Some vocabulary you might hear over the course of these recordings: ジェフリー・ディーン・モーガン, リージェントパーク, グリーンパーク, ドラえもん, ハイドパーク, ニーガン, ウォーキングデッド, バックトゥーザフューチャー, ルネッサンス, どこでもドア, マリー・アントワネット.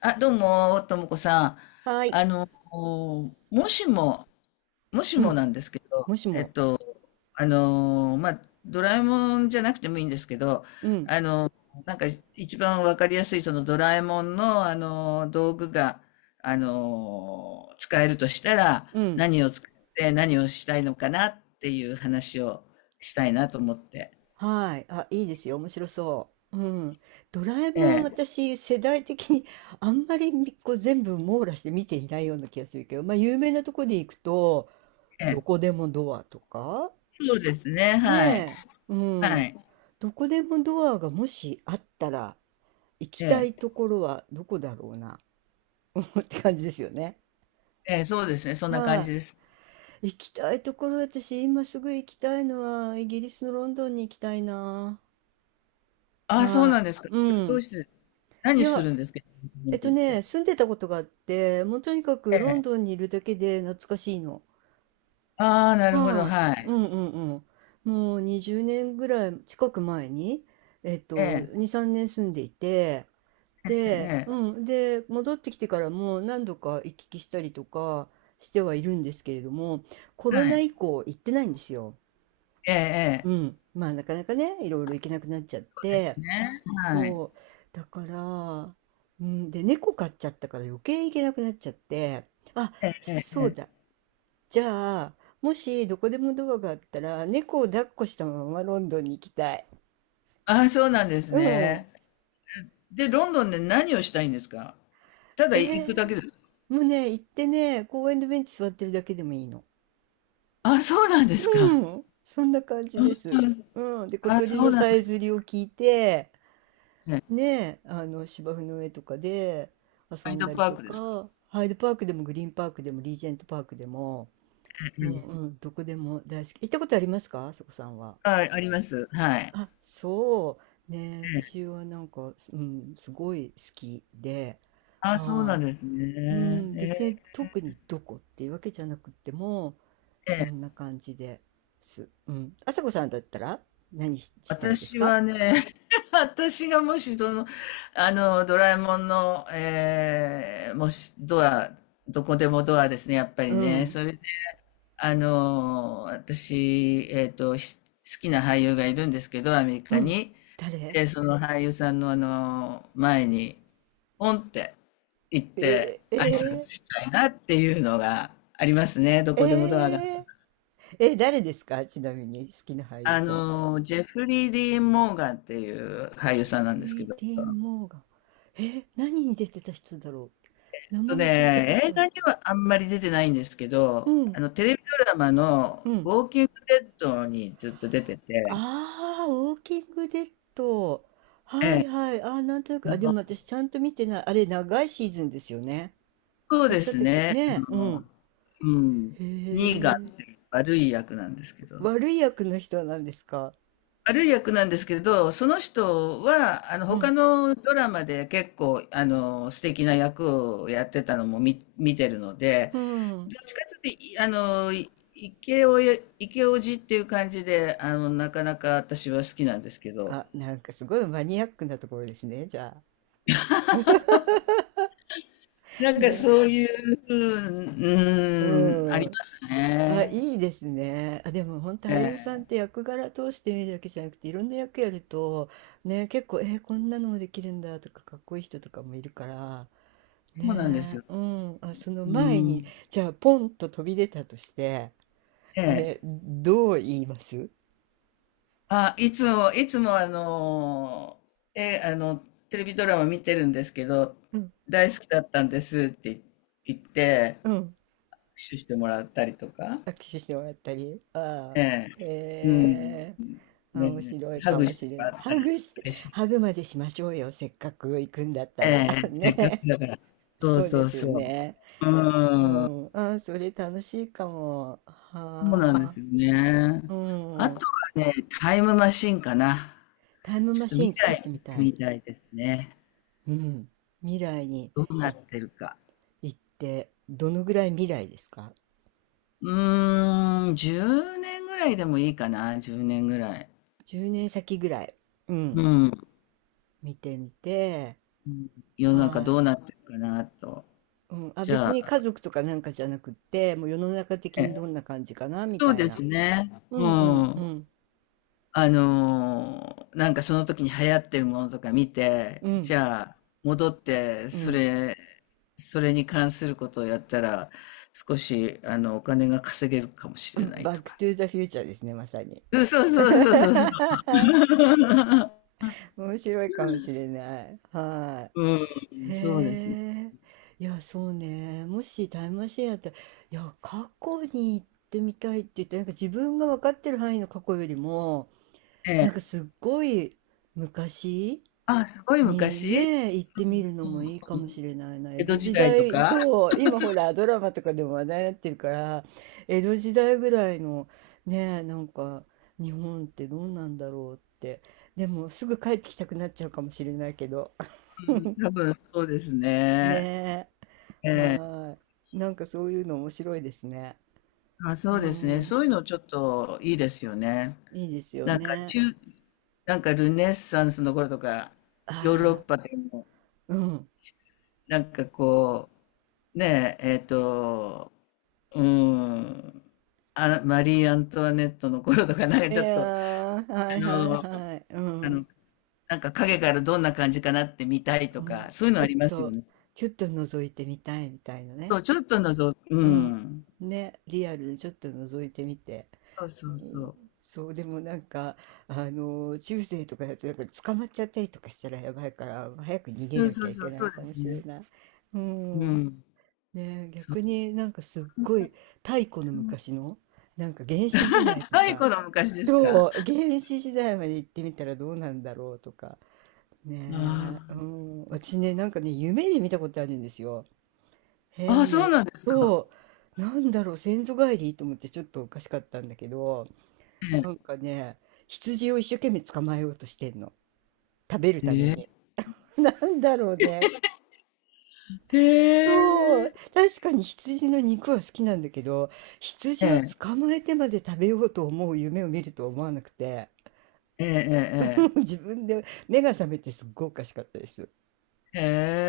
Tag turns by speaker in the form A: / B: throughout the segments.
A: あ、どうも、ともこさん。
B: はい。
A: もしも、もし
B: う
A: も
B: ん、
A: なんですけど、
B: もし
A: えっ
B: も、
A: と、まあ、ドラえもんじゃなくてもいいんですけど、
B: うん、
A: あの、なんか一番わかりやすいそのドラえもんの、道具が、使えるとしたら、
B: うん、
A: 何を使って何をしたいのかなっていう話をしたいなと思って。
B: はい。あ、いいですよ、面白そう。うん。ドラえ
A: え
B: もん、
A: え、
B: 私、世代的にあんまりみこう全部網羅して見ていないような気がするけど、まあ、有名なとこで行くと、
A: え
B: ど
A: え、
B: こでもドアとか、
A: そうですね、
B: ね
A: はい。
B: え、う
A: は
B: ん。
A: い。
B: どこでもドアがもしあったら、行きた
A: え
B: い
A: え、
B: ところはどこだろうな、って感じですよね。
A: ええ、そうですね、そんな感
B: は
A: じです。
B: い。行きたいところ、私今すぐ行きたいのは、イギリスのロンドンに行きたいな。
A: あ、そう
B: は
A: なんですか。
B: い。う
A: どう
B: ん。
A: してです？
B: い
A: 何をす
B: や、
A: るんですか、日本と言って。
B: 住んでたことがあって、もうとにかく
A: え
B: ロンド
A: え。
B: ンにいるだけで懐かしいの。
A: ああ、なるほど、
B: は
A: は
B: い。う
A: い。
B: んうんうん。もう20年ぐらい近く前に、えっ
A: え
B: と、
A: え、
B: 2、3年住んでいて、
A: え
B: で、
A: え、え
B: うん。で、戻ってきてからも何度か行き来したりとかしてはいるんですけれども、コ
A: え、
B: ロ
A: は
B: ナ
A: い。
B: 以降行ってないんですよ。
A: ええ、え
B: う
A: え。
B: ん、まあなかなかねいろいろ行けなくなっちゃっ
A: そうです
B: て
A: ね。はい。
B: そうだから、うん、で猫飼っちゃったから余計行けなくなっちゃって、あ、そうだ、じゃあもしどこでもドアがあったら猫を抱っこしたままロンドンに行きたい。
A: ああ、そうなんです
B: うん。
A: ね。で、ロンドンで何をしたいんですか？ただ
B: え
A: 行
B: ー、
A: くだけですか？
B: もうね行ってね公園のベンチ座ってるだけでもいいの。
A: ああ、そうなんですか。
B: うん、そんな感じ
A: う
B: です。
A: ん。
B: うん、で小
A: ああ、
B: 鳥
A: そう
B: の
A: なん
B: さ
A: で
B: えずりを聞いて
A: すね。
B: ねえ、あの芝生の上とかで遊
A: ハイ
B: ん
A: ド
B: だり
A: パー
B: と
A: クですか？
B: か、ハイドパークでもグリーンパークでもリージェントパークでも、
A: う
B: うん
A: ん、
B: うん、どこでも大好き。行ったことありますか、あそこさんは。
A: はい、あります。はい。
B: あ、そう。ねえ、
A: え
B: 私
A: え。
B: はなんか、うん、すごい好きで、
A: ああ、そうな
B: は
A: んです
B: い、うん、別
A: ね。
B: に特にどこっていうわけじゃなくても、
A: え
B: そん
A: え。
B: な感じです。うん。あさこさんだったらしたいです
A: 私
B: か？
A: はね、私がもしその、ドラえもんの、えー、もし、ドア、どこでもドアですね、やっぱ
B: う
A: りね。
B: ん、
A: それで、私、し好きな俳優がいるんですけど、アメリ
B: う
A: カ
B: ん。
A: に。
B: 誰
A: で、その俳優さんの前に、ポンって行って
B: えー、
A: 挨拶
B: えー
A: したいなっていうのがありますね、ど
B: え
A: こでもドアが。
B: ええ、誰ですか、ちなみに好きな俳優さんって。
A: ジェフリー・ディーン・モーガンっていう俳
B: ジェ
A: 優さんな
B: フ
A: んですけ
B: リー・
A: ど、
B: ディーン・モーガン。え、何に出てた人だろう、名
A: とね、
B: 前聞いたこと
A: 映
B: ある
A: 画
B: か
A: にはあんまり出てないんですけ
B: な。
A: ど、
B: うん、
A: テレビドラマの
B: うん。
A: ウォーキングデッドにずっと出てて、
B: ああ、ウォーキングデッド。は
A: え
B: い
A: え、
B: はい。ああ、なんとなく。あ、でも私ちゃんと見てない。あれ、長いシーズンですよね。
A: そう
B: あ、違
A: で
B: っ
A: す
B: たっけ、
A: ね、
B: ねえ、うん。
A: うん、
B: へ
A: ニーガンっ
B: え。
A: ていう悪い役なんですけど。
B: 悪い役の人なんですか？
A: 悪い役なんですけど、その人は、
B: う
A: 他
B: ん。
A: のドラマで結構、素敵な役をやってたのも見てるので、
B: う
A: ど
B: ん。
A: っちかというと、いあの、いイケオヤ、イっていう感じで、なかなか私は好きなんですけど、
B: あ、なんかすごいマニアックなところですね、じゃあ。
A: なんか
B: ね。
A: そういう、うん、うん、あり
B: うん。
A: ます
B: あ、
A: ね。
B: いいですね。あ、でも本当、
A: え
B: 俳優さんって
A: え。
B: 役柄通して見るだけじゃなくていろんな役やると、ね、結構こんなのもできるんだとか、かっこいい人とかもいるから
A: そうなんです
B: ね。
A: よ。
B: うん、あ、その
A: う
B: 前に、
A: ん。
B: じゃあポンと飛び出たとして
A: ええ。
B: ね、どう言います？
A: あ、いつもあのえ、あの、テレビドラマ見てるんですけど、
B: うん、
A: 大好きだったんですって言って、
B: うん、
A: 握手してもらったりとか、
B: 握手してもらったり、ああ、
A: ええ、うん、
B: へえ、面
A: ね、
B: 白い
A: ハ
B: か
A: グ
B: も
A: して
B: し
A: も
B: れ
A: ら
B: な
A: っ
B: い、
A: た
B: ハ
A: ら
B: グして、
A: 嬉し
B: ハ
A: い。
B: グまでしましょうよ、せっかく行くんだった
A: え
B: ら
A: え、せっかく
B: ね。
A: だから。そう
B: そうで
A: そう
B: すよ
A: そう。
B: ね。
A: う
B: う
A: ん、
B: ん。ああ、それ楽しいかも。
A: そうなんで
B: はあ。
A: すよね。
B: う
A: あ
B: ん。
A: とはね、タイムマシンかな。
B: タイム
A: ちょ
B: マ
A: っと
B: シー
A: 未
B: ン使って
A: 来
B: み
A: 見て
B: たい。
A: みたいですね。
B: うん。未来に
A: どうなっ
B: い
A: てるか。
B: 行って、どのぐらい未来ですか？
A: うーん、10年ぐらいでもいいかな、10年ぐらい。
B: 10 年先ぐらい。う
A: う
B: ん。
A: ん。う
B: 見てみて。
A: ん、世の中
B: は
A: ど
B: い。
A: うなってるかなと。
B: うん。あ、
A: じゃ
B: 別
A: あ、
B: に家族とかなんかじゃなくって、もう世の中的に
A: ね、
B: どんな感じかなみ
A: そう
B: たい
A: で
B: な。
A: すね。
B: う
A: う
B: んうんう
A: ん。
B: ん。
A: なんかその時に流行ってるものとか見て、
B: う
A: じ
B: ん。
A: ゃあ、戻って、
B: う
A: そ
B: ん。
A: れ、それに関することをやったら、少し、お金が稼げるかもしれない
B: バ
A: と
B: ック
A: か。
B: トゥーザフューチャーですね、まさに。
A: うん、そう そうそうそうそ
B: はい、
A: う。
B: 面白いかもしれない。は
A: う
B: い。
A: ん、そうですね。
B: へえ、いや、そうね。もしタイムマシンやったら、いや、過去に行ってみたいって言って、なんか自分が分かってる範囲の過去よりも、
A: え
B: な
A: え。
B: んかすっごい昔
A: あ、すごい
B: に
A: 昔、
B: ね、行ってみるの
A: う
B: もいいか
A: んう
B: も
A: ん。
B: しれないな。江
A: 江戸
B: 戸
A: 時
B: 時
A: 代と
B: 代、
A: か、
B: そう、今ほら、ドラマとかでも話題になってるから、江戸時代ぐらいのね、なんか日本ってどうなんだろうって。でも、すぐ帰ってきたくなっちゃうかもしれないけど。
A: うん、多分そうです
B: ね
A: ね。
B: え。
A: え
B: は
A: え。
B: ーい。なんかそういうの面白いですね。
A: あ、
B: う
A: そ
B: ー
A: うですね。
B: ん。
A: そういうのちょっといいですよね。
B: いいですよ
A: なんか
B: ね。
A: 中、なんかルネッサンスの頃とか、ヨーロッ
B: あ
A: パでも、
B: あ、うん。
A: なんかこう、ねえ、うん、あ、マリー・アントワネットの頃とか、なんか
B: い
A: ちょっ
B: や
A: と、あ
B: ー、はいはい
A: の、
B: はい。う
A: あ
B: ん。
A: の、なんか影からどんな感じかなって見たい
B: う
A: とか、
B: ん。
A: そういうの
B: ちょ
A: あ
B: っ
A: りますよ
B: と、
A: ね。
B: ちょっと覗いてみたいみたいな
A: そ
B: ね。
A: う、ちょっとのぞ、う
B: うん。
A: ん。
B: ね、リアルにちょっと覗いてみて。
A: そう
B: う
A: そうそ
B: ん、
A: う。
B: そうでもなんか、あの中世とかだとなんか捕まっちゃったりとかしたらやばいから早く逃げ
A: そう
B: なき
A: そ
B: ゃ
A: う
B: い
A: そ
B: け
A: う、
B: な
A: そ
B: い
A: う
B: か
A: で
B: も
A: す
B: しれ
A: ね。
B: ない。うん、
A: う
B: ねえ、
A: ん。それ
B: 逆になんかすっごい太古の
A: も
B: 昔の、なんか原始時代と
A: 若い
B: か、
A: 頃、昔です
B: そ
A: か？
B: う、原始時代まで行ってみたらどうなんだろうとか、ねえ、う
A: あ
B: ん、私ねなんかね夢で見たことあるんですよ、
A: あ。あ、
B: 変な。
A: そうなんですか。
B: そう、なんだろう、先祖返りと思ってちょっとおかしかったんだけど、なんかね、羊を一生懸命捕まえようとしてんの、食べる
A: え
B: ために。
A: え。
B: なんだろうね、
A: え
B: そう、
A: え。
B: 確かに羊の肉は好きなんだけど、
A: へ
B: 羊を
A: え。
B: 捕まえてまで食べようと思う夢を見るとは思わなくて、
A: ええ。ええ
B: も
A: え
B: う
A: え
B: 自分で目が覚めてすっごいおかしかったです。
A: え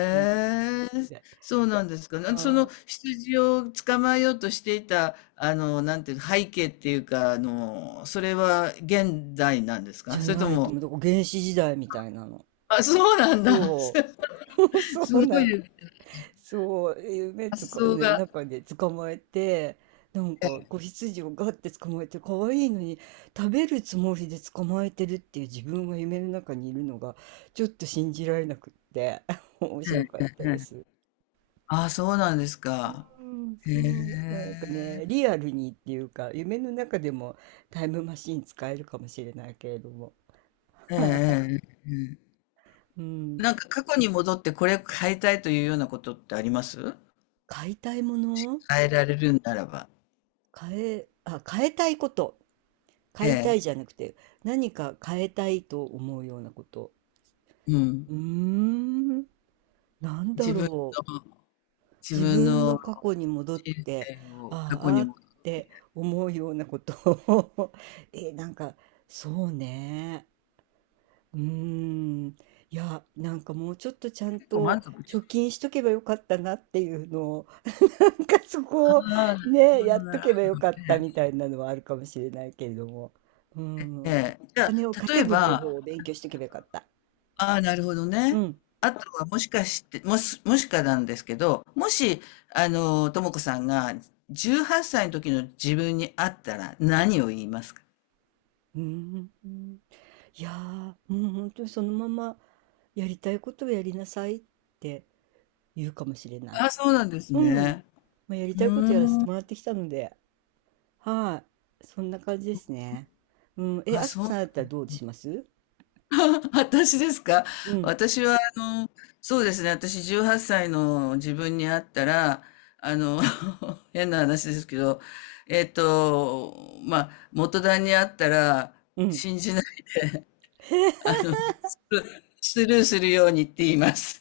A: え。へ
B: うん、
A: え。
B: で、
A: そうなんですか。
B: あ
A: なその
B: ー、
A: 羊を捕まえようとしていた、なんていう、背景っていうか、それは現代なんです
B: じ
A: か？
B: ゃ
A: それと
B: ないと
A: も、
B: 思う、だから原始時代みたいなの。
A: あ、そうなんだ。す
B: そう、そう
A: ご
B: なん
A: い
B: そう、夢
A: 発
B: つか、
A: 想
B: ね、
A: が、
B: 中で捕まえて、なんか子羊をガッて捕まえて、可愛いのに食べるつもりで捕まえてるっていう自分が夢の中にいるのが、ちょっと信じられなくって、面白
A: え
B: か
A: え。
B: ったです。
A: ああ、そうなんですか。
B: うん、そ
A: へ
B: う、なんか
A: え、
B: ね、リアルにっていうか、夢の中でもタイムマシン使えるかもしれないけれども、
A: ええ、ええ、ええ、
B: うん、
A: なんか過去に戻ってこれ変えたいというようなことってあります？
B: 買いたいもの、
A: 変えられるならば。
B: 買え、あ、変えたいこと。
A: え
B: 買いた
A: え、
B: いじゃなくて、何か変えたいと思うようなこと。
A: うん。
B: うーん、なんだ
A: 自分の、
B: ろう。
A: 自
B: 自
A: 分
B: 分の
A: の
B: 過去に戻っ
A: 人
B: て、
A: 生を過
B: あ
A: 去
B: ーあ
A: に
B: ー
A: 戻
B: っ
A: っ
B: て思うようなことを え、なんか、そうね。うーん。いや、なんかもうちょっとちゃ
A: て
B: ん
A: 結構
B: と
A: 満足し
B: 貯
A: た。
B: 金しとけばよかったなっていうのを、なんかそ
A: あ
B: こを
A: あ、なるほ
B: ね、
A: ど、
B: やっ
A: な
B: と
A: る
B: けばよかった
A: ほ
B: み
A: ど、
B: たいなのはあるかもしれないけれども。うん。お
A: ええ、じゃ
B: 金を
A: あ、例え
B: 稼ぐ方
A: ば、
B: 法を勉強しておけばよかった。
A: ああ、なるほど
B: う
A: ね。
B: ん。
A: あとはもしかして、もしかなんですけど、もし、ともこさんが18歳の時の自分に会ったら何を言いますか？
B: うん。うん、いやー、もう本当にそのままやりたいことをやりなさいって言うかもしれな
A: あ、そうなんです
B: い。うん。
A: ね。
B: まあ、やり
A: う
B: たいことやらせ
A: ー
B: て
A: ん。
B: もらってきたので、はい。そんな感じですね。うん。え、
A: あ、
B: あす
A: そ
B: こさ
A: う。
B: んだったらどうします？
A: 私ですか？
B: うん。
A: 私は、そうですね。私、18歳の自分に会ったら、あの、変な話ですけど、まあ、元旦に会ったら、
B: うん。
A: 信じない、スルーするようにって言います。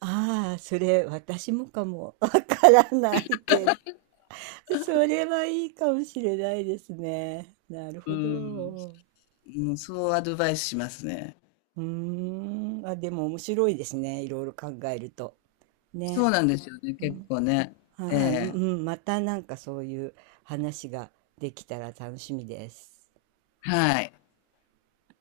B: ああ、それ私もかもわからないけ、 それはいいかもしれないですね。なる
A: う
B: ほ
A: ん。
B: ど。う
A: うん、そうアドバイスしますね。
B: ーん。あ、でも面白いですね、いろいろ考えると。
A: そ
B: ね。
A: うなんですよね。
B: う
A: 結
B: ん、
A: 構ね。え
B: はい。うん、
A: え。
B: うん、またなんかそういう話ができたら楽しみです。
A: はい。